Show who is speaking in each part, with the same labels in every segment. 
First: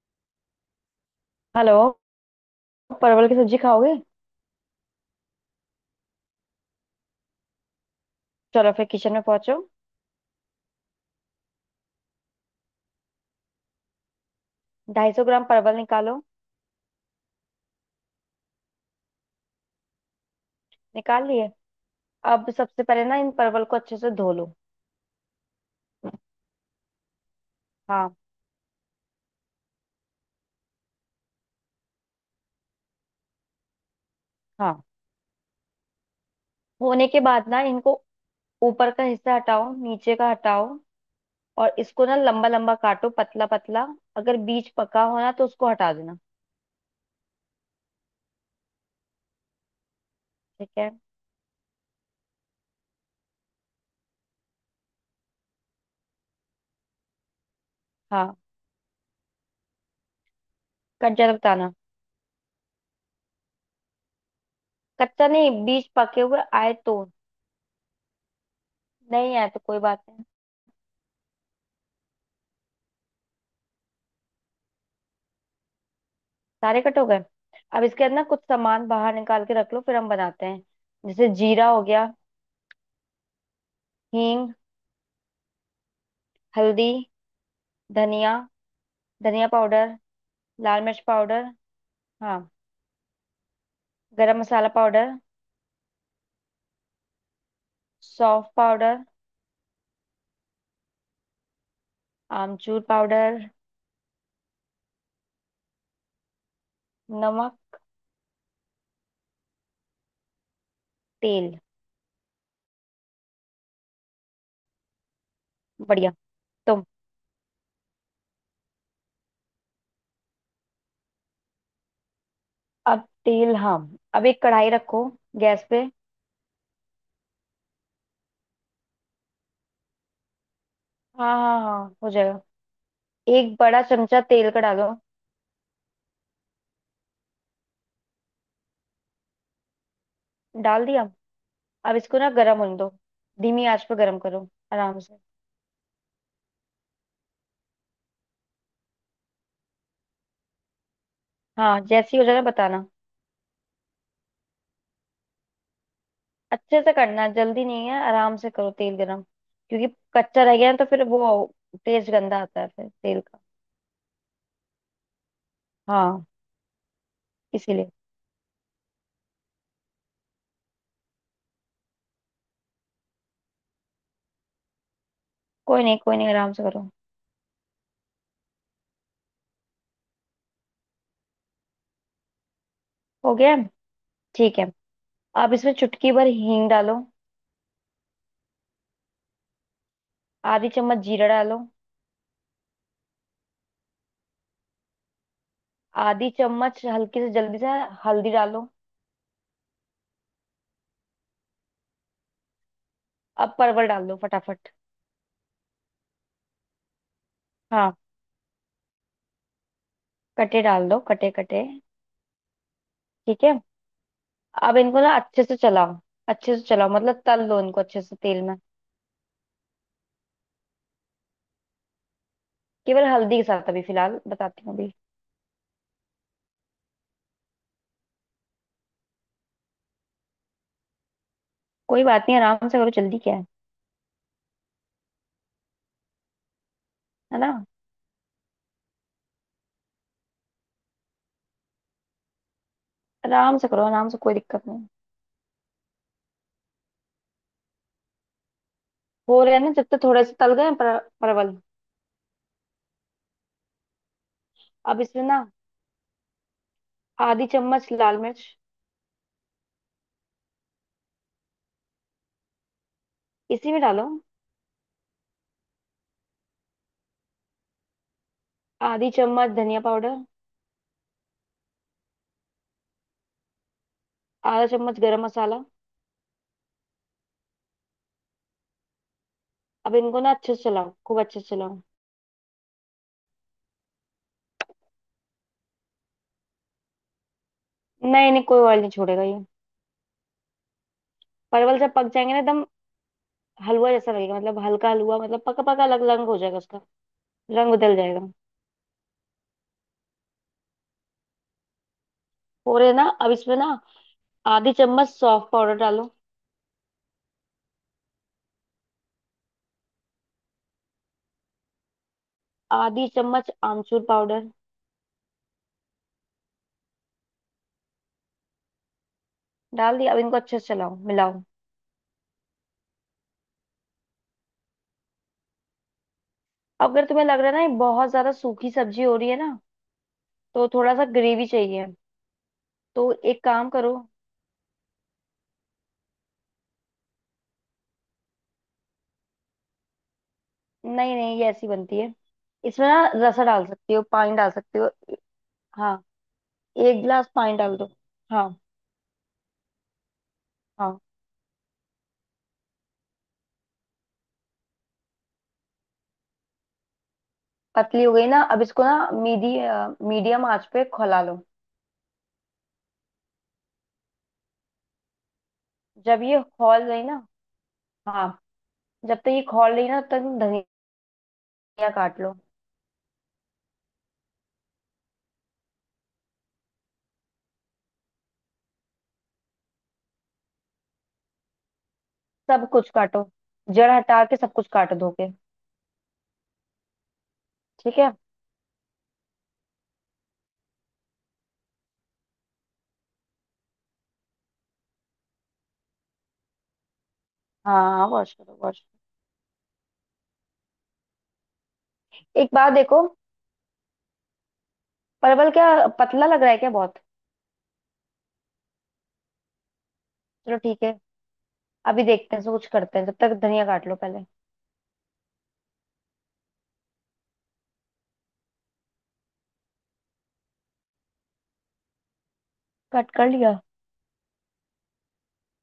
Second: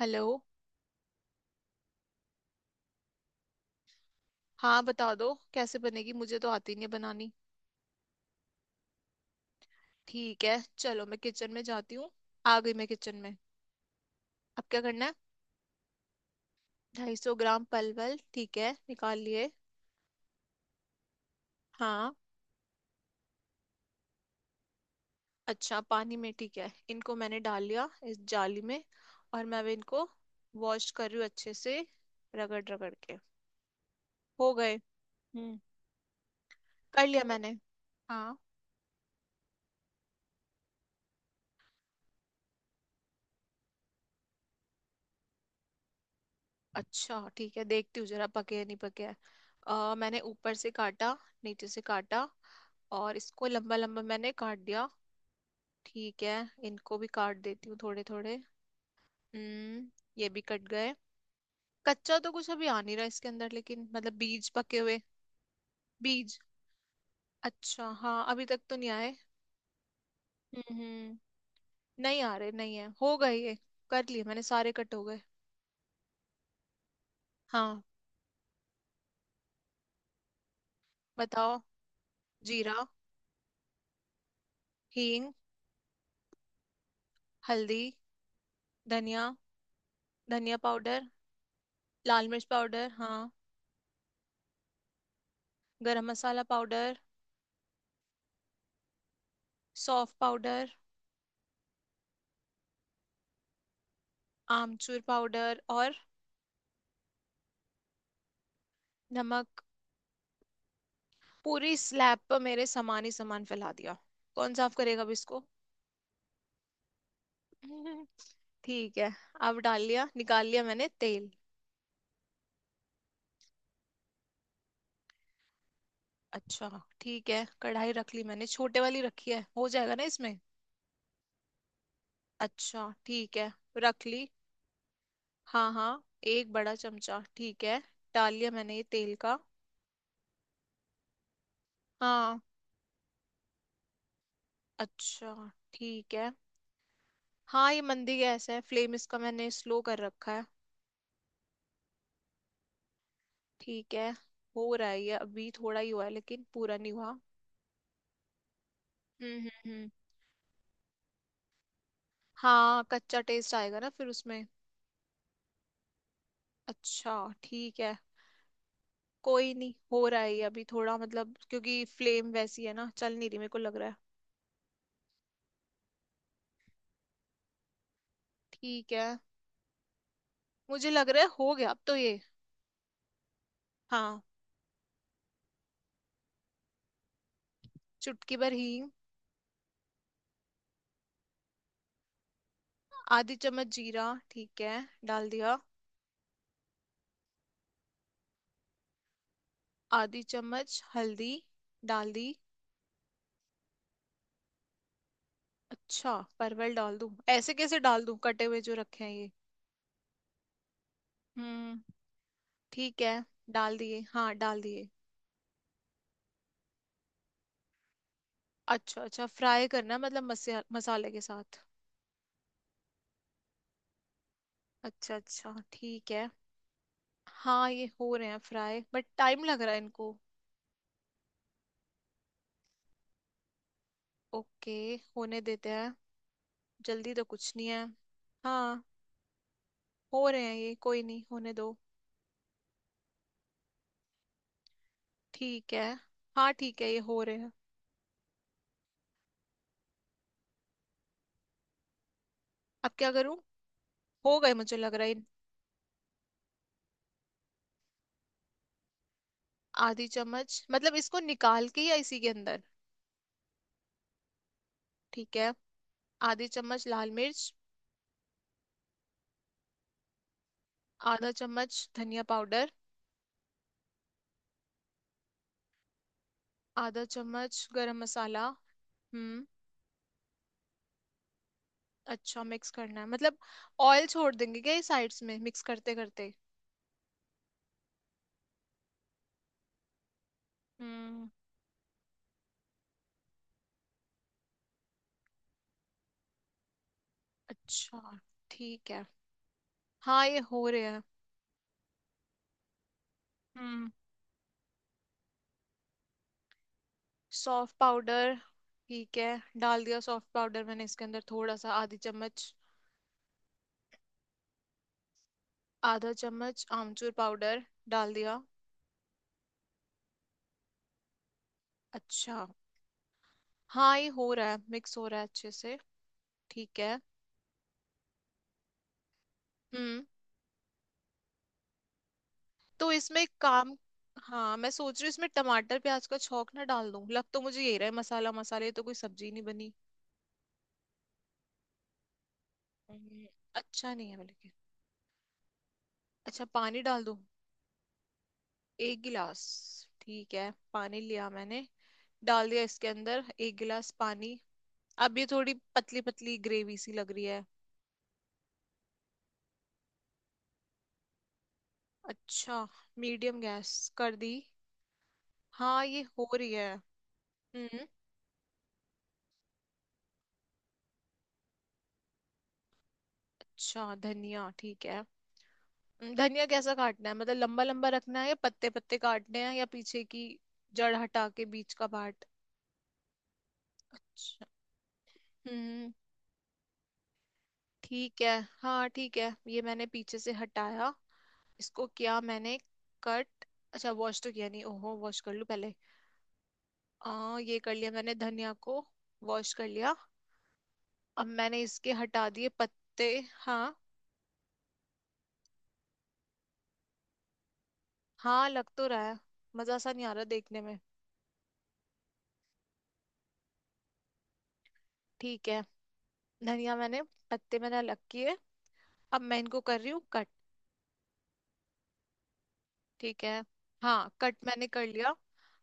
Speaker 1: Hello.
Speaker 2: Hello. परवल की सब्जी खाओगे?
Speaker 1: हाँ, बता दो कैसे बनेगी, मुझे तो आती नहीं है बनानी।
Speaker 2: चलो फिर किचन में पहुंचो।
Speaker 1: ठीक है, चलो मैं किचन में जाती हूँ। आ गई मैं किचन में। अब क्या करना
Speaker 2: ढाई
Speaker 1: है?
Speaker 2: सौ ग्राम परवल निकालो।
Speaker 1: 250 ग्राम पलवल, ठीक है, निकाल लिए।
Speaker 2: निकाल लिए?
Speaker 1: हाँ।
Speaker 2: अब सबसे पहले ना इन परवल को अच्छे से धो लो।
Speaker 1: अच्छा, पानी में, ठीक है, इनको मैंने डाल लिया
Speaker 2: हाँ।
Speaker 1: इस जाली में। और मैं अब इनको वॉश कर रही हूँ अच्छे से, रगड़ रगड़ के। हो गए।
Speaker 2: हाँ,
Speaker 1: हम्म। कर
Speaker 2: होने के
Speaker 1: लिया
Speaker 2: बाद
Speaker 1: मैंने।
Speaker 2: ना इनको
Speaker 1: हाँ।
Speaker 2: ऊपर का हिस्सा हटाओ, नीचे का हटाओ, और इसको ना लंबा लंबा काटो, पतला पतला। अगर बीज पका हो ना तो उसको हटा देना।
Speaker 1: अच्छा ठीक है, देखती हूँ जरा पके है नहीं पके है। मैंने ऊपर से
Speaker 2: ठीक है।
Speaker 1: काटा। नीचे से काटा। और इसको लंबा लंबा मैंने काट दिया। ठीक है। इनको भी काट देती हूँ थोड़े
Speaker 2: हाँ।
Speaker 1: थोड़े। हम्म। ये भी कट गए।
Speaker 2: कट जाए तो बताना।
Speaker 1: कच्चा तो कुछ अभी आ नहीं रहा इसके अंदर, लेकिन मतलब बीज पके हुए।
Speaker 2: कच्चा नहीं, बीज पके
Speaker 1: बीज।
Speaker 2: हुए आए तो?
Speaker 1: अच्छा, हाँ, अभी तक तो नहीं आए।
Speaker 2: नहीं आए तो कोई बात।
Speaker 1: हम्म। नहीं आ रहे, नहीं है, हो गए ये। कर लिए मैंने, सारे कट हो गए।
Speaker 2: सारे कट हो गए?
Speaker 1: हाँ।
Speaker 2: अब इसके अंदर ना कुछ सामान बाहर निकाल के रख लो फिर हम बनाते हैं। जैसे
Speaker 1: बताओ।
Speaker 2: जीरा हो गया,
Speaker 1: जीरा।
Speaker 2: हींग,
Speaker 1: हींग।
Speaker 2: हल्दी,
Speaker 1: हल्दी।
Speaker 2: धनिया,
Speaker 1: धनिया।
Speaker 2: धनिया पाउडर,
Speaker 1: धनिया
Speaker 2: लाल मिर्च
Speaker 1: पाउडर।
Speaker 2: पाउडर।
Speaker 1: लाल
Speaker 2: हाँ।
Speaker 1: मिर्च पाउडर। हाँ।
Speaker 2: गरम मसाला पाउडर,
Speaker 1: गरम मसाला पाउडर।
Speaker 2: सौंफ पाउडर,
Speaker 1: सौंफ पाउडर।
Speaker 2: आमचूर पाउडर,
Speaker 1: आमचूर पाउडर और।
Speaker 2: नमक,
Speaker 1: नमक।
Speaker 2: तेल।
Speaker 1: पूरी स्लैब पर मेरे सामान ही सामान फैला दिया। कौन साफ करेगा अब इसको?
Speaker 2: बढ़िया। तो
Speaker 1: ठीक है। अब डाल लिया निकाल लिया मैंने तेल।
Speaker 2: अब तेल। हाँ, अब एक कढ़ाई रखो, गैस पे।
Speaker 1: अच्छा ठीक है, कढ़ाई रख ली मैंने, छोटे वाली रखी है, हो जाएगा ना इसमें?
Speaker 2: हाँ हाँ हाँ, हो जाएगा।
Speaker 1: अच्छा ठीक है,
Speaker 2: एक बड़ा
Speaker 1: रख
Speaker 2: चमचा
Speaker 1: ली।
Speaker 2: तेल का डालो।
Speaker 1: हाँ हाँ। एक बड़ा चमचा, ठीक है। डाल लिया मैंने ये तेल का।
Speaker 2: डाल दिया? अब इसको ना
Speaker 1: हाँ।
Speaker 2: गर्म होने दो। धीमी आंच पर गर्म करो, आराम से।
Speaker 1: अच्छा ठीक है। हाँ ये मंदी गैस है, फ्लेम इसका मैंने स्लो कर रखा है।
Speaker 2: हाँ, जैसे ही हो जाए ना बताना।
Speaker 1: ठीक है। हो रहा है, ये अभी थोड़ा ही हुआ है लेकिन पूरा
Speaker 2: अच्छे
Speaker 1: नहीं
Speaker 2: से
Speaker 1: हुआ।
Speaker 2: करना है, जल्दी नहीं है, आराम से करो तेल गरम। क्योंकि
Speaker 1: हम्म।
Speaker 2: कच्चा रह गया है तो फिर वो टेस्ट गंदा आता है
Speaker 1: हाँ,
Speaker 2: फिर
Speaker 1: कच्चा
Speaker 2: तेल का।
Speaker 1: टेस्ट आएगा ना फिर उसमें।
Speaker 2: हाँ,
Speaker 1: अच्छा ठीक
Speaker 2: इसीलिए।
Speaker 1: है। कोई नहीं, हो रहा है ये, अभी थोड़ा मतलब क्योंकि फ्लेम वैसी है ना, चल नहीं रही, मेरे को लग रहा है।
Speaker 2: कोई नहीं कोई नहीं, आराम से करो।
Speaker 1: ठीक है। मुझे लग रहा है हो गया अब तो ये।
Speaker 2: हो गया है?
Speaker 1: हाँ।
Speaker 2: ठीक है। अब इसमें चुटकी भर हींग डालो।
Speaker 1: चुटकी भर हींग।
Speaker 2: आधी चम्मच जीरा डालो।
Speaker 1: आधी चम्मच जीरा। ठीक है, डाल दिया।
Speaker 2: आधी चम्मच हल्की से जल्दी से हल्दी डालो।
Speaker 1: आधी चम्मच हल्दी। डाल दी।
Speaker 2: अब परवल डाल दो फटाफट।
Speaker 1: अच्छा, परवल डाल दूं? ऐसे कैसे
Speaker 2: हाँ,
Speaker 1: डाल दूं, कटे हुए जो रखे हैं ये।
Speaker 2: कटे डाल दो, कटे कटे।
Speaker 1: हम्म। ठीक है।
Speaker 2: ठीक है।
Speaker 1: डाल दिए, हाँ डाल
Speaker 2: अब
Speaker 1: दिए।
Speaker 2: इनको ना अच्छे से चलाओ। अच्छे से चलाओ मतलब तल लो इनको अच्छे से तेल में।
Speaker 1: अच्छा अच्छा, फ्राई करना है, मतलब मसाले के साथ।
Speaker 2: केवल हल्दी के साथ अभी फिलहाल, बताती हूँ अभी।
Speaker 1: अच्छा अच्छा ठीक है। हाँ ये हो रहे हैं फ्राई, बट टाइम लग रहा है इनको।
Speaker 2: कोई बात नहीं, आराम से करो, जल्दी क्या है।
Speaker 1: ओके। होने देते हैं। जल्दी तो
Speaker 2: है ना?
Speaker 1: कुछ नहीं है। हाँ हो रहे हैं ये, कोई नहीं, होने दो।
Speaker 2: आराम से करो आराम से, कोई दिक्कत नहीं।
Speaker 1: ठीक है। हाँ ठीक है, ये हो रहे हैं।
Speaker 2: हो रहे हैं ना, जब तक थोड़े से तल गए परवल।
Speaker 1: अब क्या करूँ? हो गए मुझे लग
Speaker 2: अब
Speaker 1: रहा है।
Speaker 2: इसमें ना आधी चम्मच लाल मिर्च।
Speaker 1: आधी चम्मच मतलब इसको निकाल के या इसी के अंदर?
Speaker 2: इसी में डालो।
Speaker 1: ठीक है। आधी चम्मच लाल मिर्च।
Speaker 2: आधी चम्मच धनिया पाउडर,
Speaker 1: आधा चम्मच धनिया पाउडर।
Speaker 2: आधा चम्मच गरम मसाला।
Speaker 1: आधा चम्मच गरम मसाला। हम्म।
Speaker 2: अब इनको ना अच्छे से चलाओ, खूब अच्छे से चलाओ।
Speaker 1: अच्छा, मिक्स करना है मतलब? ऑयल छोड़ देंगे क्या ये साइड्स में मिक्स करते करते?
Speaker 2: नहीं नहीं, कोई ऑयल नहीं छोड़ेगा ये।
Speaker 1: हम्म।
Speaker 2: परवल जब पक जाएंगे ना एकदम हलवा जैसा लगेगा, मतलब हल्का हलवा, मतलब पका पका, अलग रंग हो जाएगा उसका, रंग बदल
Speaker 1: अच्छा
Speaker 2: जाएगा।
Speaker 1: ठीक है। हाँ ये हो रहे हैं।
Speaker 2: हो रहे हैं ना? अब इसमें ना
Speaker 1: हम्म।
Speaker 2: आधी चम्मच सौंफ पाउडर डालो।
Speaker 1: सौंफ पाउडर, ठीक है। डाल दिया सौंफ पाउडर मैंने इसके अंदर, थोड़ा सा, आधी चम्मच।
Speaker 2: आधी चम्मच आमचूर पाउडर।
Speaker 1: आधा चम्मच आमचूर पाउडर। डाल दिया।
Speaker 2: डाल दिया? अब इनको अच्छे से चलाओ, मिलाओ।
Speaker 1: अच्छा। हाँ ये हो रहा है, मिक्स हो रहा है अच्छे से। ठीक
Speaker 2: अब
Speaker 1: है।
Speaker 2: अगर तुम्हें लग रहा है ना ये बहुत ज्यादा सूखी सब्जी हो रही है ना
Speaker 1: हम्म।
Speaker 2: तो थोड़ा सा ग्रेवी चाहिए,
Speaker 1: तो
Speaker 2: तो
Speaker 1: इसमें
Speaker 2: एक काम
Speaker 1: काम।
Speaker 2: करो।
Speaker 1: हाँ, मैं सोच रही हूँ इसमें टमाटर प्याज का छौंक ना डाल दूं? लग तो मुझे यही रहा है, मसाला मसाले तो कोई सब्जी नहीं बनी।
Speaker 2: नहीं नहीं, ये ऐसी बनती है। इसमें ना
Speaker 1: हम्म,
Speaker 2: रसा डाल
Speaker 1: अच्छा
Speaker 2: सकती हो,
Speaker 1: नहीं है
Speaker 2: पानी डाल
Speaker 1: बल्कि।
Speaker 2: सकती हो। हाँ,
Speaker 1: अच्छा, पानी
Speaker 2: एक
Speaker 1: डाल दूं?
Speaker 2: गिलास पानी डाल दो। हाँ
Speaker 1: एक गिलास, ठीक है, पानी
Speaker 2: हाँ।
Speaker 1: लिया मैंने। डाल दिया इसके अंदर एक गिलास पानी। अब ये थोड़ी पतली पतली ग्रेवी सी लग रही है।
Speaker 2: पतली हो गई ना? अब इसको ना मीडी मीडियम आंच पे खौला लो।
Speaker 1: अच्छा। मीडियम गैस कर दी। हाँ ये
Speaker 2: जब
Speaker 1: हो
Speaker 2: ये
Speaker 1: रही है।
Speaker 2: खौल गई ना,
Speaker 1: हम्म।
Speaker 2: हाँ, जब तक ये खौल रही ना तब तक धनिया काट लो।
Speaker 1: अच्छा धनिया, ठीक है। धनिया कैसा काटना है, मतलब लंबा लंबा रखना है, या पत्ते पत्ते काटने हैं, या पीछे की जड़ हटा के बीच का पार्ट?
Speaker 2: सब कुछ काटो, जड़ हटा के
Speaker 1: अच्छा।
Speaker 2: सब कुछ काट दो के।
Speaker 1: हम्म।
Speaker 2: ठीक है।
Speaker 1: ठीक है। हाँ ठीक है, ये मैंने पीछे से हटाया। इसको किया मैंने कट। अच्छा, वॉश तो किया नहीं, ओहो, वॉश कर लूँ पहले। ये कर लिया
Speaker 2: हाँ,
Speaker 1: मैंने
Speaker 2: वॉश
Speaker 1: धनिया
Speaker 2: करो,
Speaker 1: को।
Speaker 2: वॉश।
Speaker 1: वॉश कर लिया। अब मैंने इसके हटा दिए
Speaker 2: एक बात देखो,
Speaker 1: पत्ते। हाँ।
Speaker 2: परवल क्या पतला लग रहा है क्या बहुत?
Speaker 1: हाँ, लग तो रहा है, मजा सा नहीं आ रहा
Speaker 2: चलो
Speaker 1: देखने में।
Speaker 2: ठीक है, अभी देखते हैं इसको कुछ करते हैं, जब तक धनिया काट लो पहले।
Speaker 1: ठीक है। धनिया मैंने पत्ते मैंने अलग किए। अब मैं इनको कर रही हूँ।
Speaker 2: कट
Speaker 1: ठीक
Speaker 2: कर
Speaker 1: है।
Speaker 2: लिया?
Speaker 1: हाँ, कट मैंने कर लिया।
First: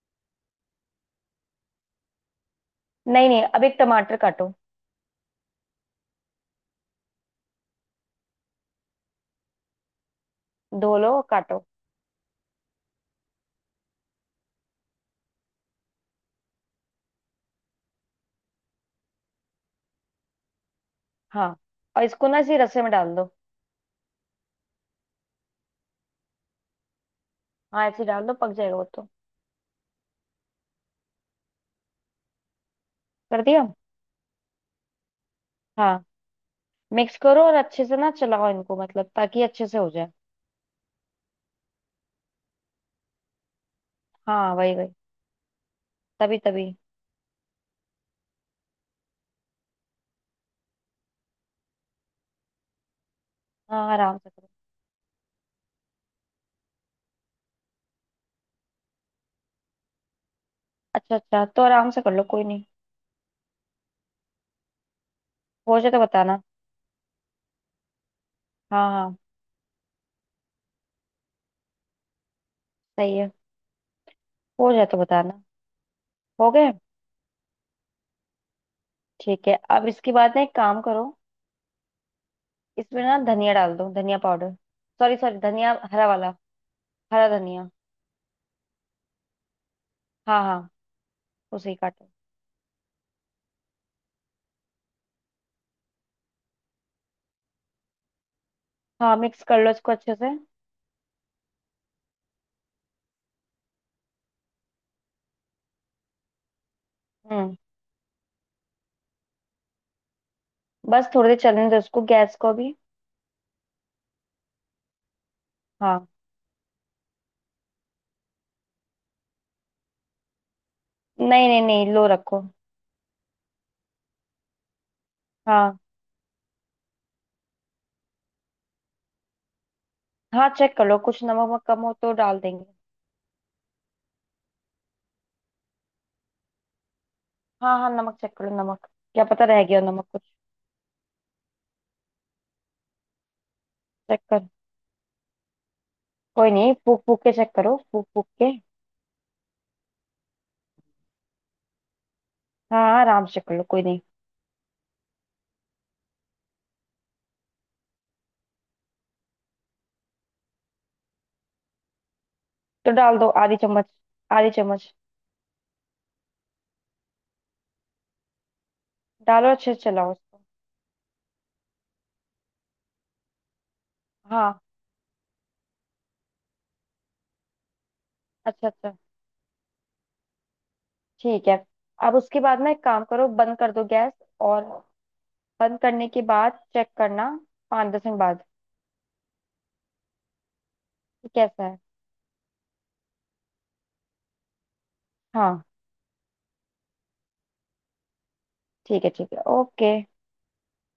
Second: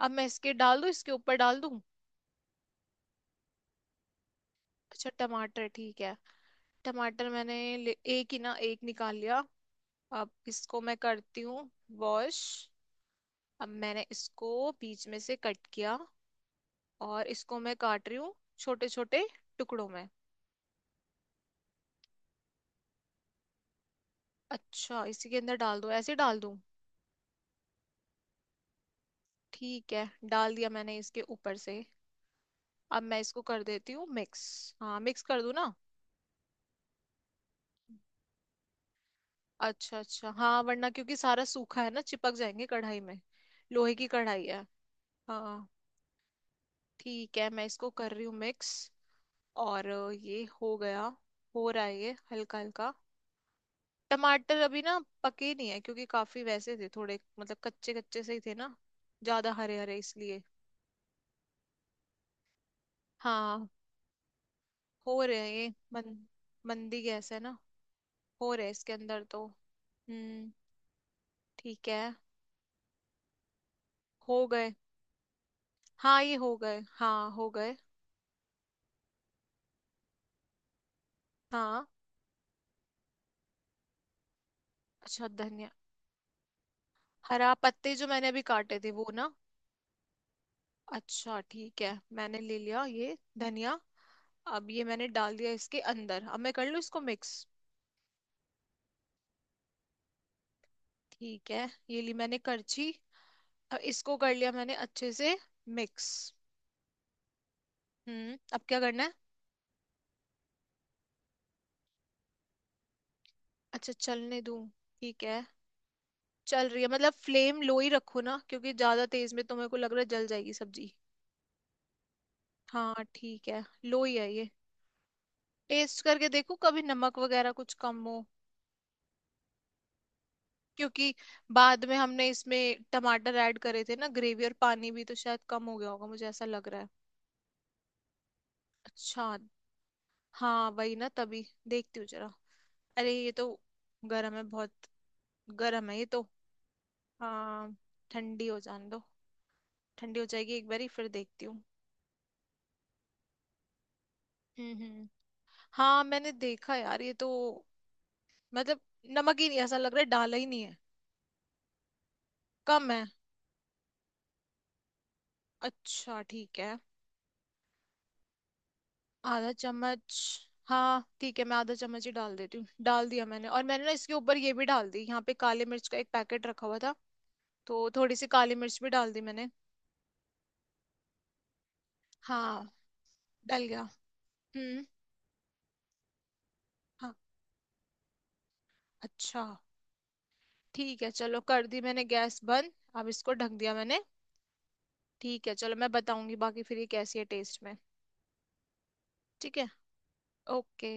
Speaker 1: अब मैं इसके डाल दूँ, इसके ऊपर डाल दूँ?
Speaker 2: नहीं नहीं, अब एक टमाटर काटो।
Speaker 1: अच्छा टमाटर, ठीक है। टमाटर मैंने एक ही ना, एक निकाल लिया। अब इसको
Speaker 2: धो
Speaker 1: मैं
Speaker 2: लो और
Speaker 1: करती
Speaker 2: काटो।
Speaker 1: हूँ वॉश। अब मैंने इसको बीच में से कट किया, और इसको मैं काट रही हूँ छोटे छोटे टुकड़ों में।
Speaker 2: हाँ, और इसको ना इसी रस्से में डाल दो।
Speaker 1: अच्छा इसी के अंदर डाल दूँ, ऐसे डाल दूँ?
Speaker 2: हाँ ऐसे ही डाल दो, पक जाएगा वो तो।
Speaker 1: ठीक है, डाल दिया मैंने इसके ऊपर से। अब मैं इसको
Speaker 2: कर
Speaker 1: कर
Speaker 2: दिया?
Speaker 1: देती हूँ मिक्स। हाँ, मिक्स कर दूँ ना?
Speaker 2: हाँ मिक्स करो, और अच्छे से ना चलाओ इनको, मतलब ताकि अच्छे से हो
Speaker 1: अच्छा
Speaker 2: जाए।
Speaker 1: अच्छा हाँ, वरना क्योंकि सारा सूखा है ना, चिपक जाएंगे कढ़ाई में, लोहे की कढ़ाई
Speaker 2: हाँ,
Speaker 1: है।
Speaker 2: वही वही,
Speaker 1: हाँ।
Speaker 2: तभी तभी।
Speaker 1: ठीक है, मैं इसको कर रही हूँ मिक्स। और ये हो गया। हो रहा है ये हल्का हल्का।
Speaker 2: हाँ आराम से करो।
Speaker 1: टमाटर अभी ना पके नहीं है, क्योंकि काफी वैसे थे थोड़े, मतलब कच्चे कच्चे से ही थे ना, ज्यादा हरे हरे, इसलिए।
Speaker 2: अच्छा अच्छा, तो आराम से कर लो, कोई नहीं।
Speaker 1: हाँ। हो रहे हैं ये
Speaker 2: हो जाए तो
Speaker 1: मन,
Speaker 2: बताना।
Speaker 1: मंदी गैस है ना, हो रहे हैं
Speaker 2: हाँ
Speaker 1: इसके
Speaker 2: हाँ।
Speaker 1: अंदर तो। हम्म। ठीक है।
Speaker 2: सही है।
Speaker 1: हो गए।
Speaker 2: हो जाए तो बताना।
Speaker 1: हाँ ये
Speaker 2: हो
Speaker 1: हो
Speaker 2: गए?
Speaker 1: गए, हाँ हो गए।
Speaker 2: ठीक है, अब इसके बाद ना एक काम करो,
Speaker 1: हाँ।
Speaker 2: इसमें ना धनिया डाल दो, धनिया पाउडर, सॉरी
Speaker 1: अच्छा
Speaker 2: सॉरी,
Speaker 1: धनिया।
Speaker 2: धनिया हरा वाला, हरा
Speaker 1: हरा
Speaker 2: धनिया।
Speaker 1: पत्ते जो मैंने अभी काटे थे वो ना।
Speaker 2: हाँ हाँ,
Speaker 1: अच्छा
Speaker 2: उसे ही
Speaker 1: ठीक है,
Speaker 2: काटो।
Speaker 1: मैंने ले लिया ये धनिया। अब ये मैंने डाल दिया इसके अंदर, अब मैं कर लूँ इसको मिक्स।
Speaker 2: हाँ, मिक्स कर लो इसको अच्छे से।
Speaker 1: ठीक है, ये ली मैंने करछी। अब इसको कर लिया मैंने अच्छे से मिक्स।
Speaker 2: हम्म।
Speaker 1: हम्म। अब क्या करना है?
Speaker 2: बस थोड़ी देर चलने दो, इसको गैस को भी।
Speaker 1: अच्छा, चलने दूँ, ठीक है।
Speaker 2: हाँ।
Speaker 1: चल रही है, मतलब फ्लेम लो ही रखो ना, क्योंकि ज्यादा तेज में तो मेरे को लग रहा है जल जाएगी सब्जी।
Speaker 2: नहीं नहीं नहीं, लो रखो।
Speaker 1: हाँ ठीक है, लो ही है ये।
Speaker 2: हाँ,
Speaker 1: टेस्ट करके देखो कभी, नमक वगैरह कुछ कम हो।
Speaker 2: हाँ चेक कर लो,
Speaker 1: क्योंकि
Speaker 2: कुछ नमक वमक कम
Speaker 1: बाद
Speaker 2: हो
Speaker 1: में
Speaker 2: तो
Speaker 1: हमने
Speaker 2: डाल देंगे।
Speaker 1: इसमें टमाटर ऐड करे थे ना, ग्रेवी और पानी भी, तो शायद कम हो गया होगा, मुझे ऐसा लग रहा है।
Speaker 2: हाँ हाँ, नमक चेक कर लो नमक। क्या
Speaker 1: अच्छा।
Speaker 2: पता रह गया हो नमक कुछ।
Speaker 1: हाँ वही ना, तभी देखती हूँ जरा। अरे ये तो
Speaker 2: चेक
Speaker 1: गर्म है
Speaker 2: कर।
Speaker 1: बहुत, गर्म है ये तो।
Speaker 2: कोई नहीं, फूक फूक के चेक
Speaker 1: हाँ,
Speaker 2: करो, फूक फूक
Speaker 1: ठंडी
Speaker 2: के।
Speaker 1: हो जाने दो, ठंडी हो जाएगी एक बारी फिर देखती हूँ।
Speaker 2: हाँ हाँ, आराम से कर लो, कोई नहीं।
Speaker 1: हम्म। हाँ, मैंने देखा यार, ये तो मतलब नमक ही नहीं, ऐसा लग रहा है डाला ही नहीं है, कम
Speaker 2: तो
Speaker 1: है।
Speaker 2: डाल दो आधी चम्मच, आधी चम्मच।
Speaker 1: अच्छा ठीक है।
Speaker 2: डालो
Speaker 1: आधा
Speaker 2: अच्छे से चलाओ
Speaker 1: चम्मच,
Speaker 2: उसको।
Speaker 1: हाँ ठीक है, मैं आधा चम्मच ही डाल देती हूँ। डाल दिया मैंने, और मैंने ना इसके ऊपर ये
Speaker 2: हाँ।
Speaker 1: भी डाल दी, यहाँ पे काली मिर्च का एक पैकेट रखा हुआ था, तो थोड़ी सी काली
Speaker 2: अच्छा
Speaker 1: मिर्च भी
Speaker 2: अच्छा,
Speaker 1: डाल दी मैंने।
Speaker 2: ठीक है, अब उसके बाद
Speaker 1: हाँ।
Speaker 2: ना एक काम करो, बंद
Speaker 1: डल
Speaker 2: कर दो
Speaker 1: गया।
Speaker 2: गैस। और
Speaker 1: हम्म।
Speaker 2: बंद करने के बाद चेक
Speaker 1: हाँ।
Speaker 2: करना, 5-10 मिनट बाद,
Speaker 1: अच्छा ठीक है,
Speaker 2: कि
Speaker 1: चलो
Speaker 2: कैसा
Speaker 1: कर
Speaker 2: है।
Speaker 1: दी मैंने गैस बंद, अब इसको ढक दिया मैंने। ठीक है,
Speaker 2: हाँ,
Speaker 1: चलो मैं बताऊंगी बाकी फिर ये कैसी है टेस्ट में।
Speaker 2: ठीक है ठीक है,
Speaker 1: ठीक है।
Speaker 2: ओके।
Speaker 1: ओके।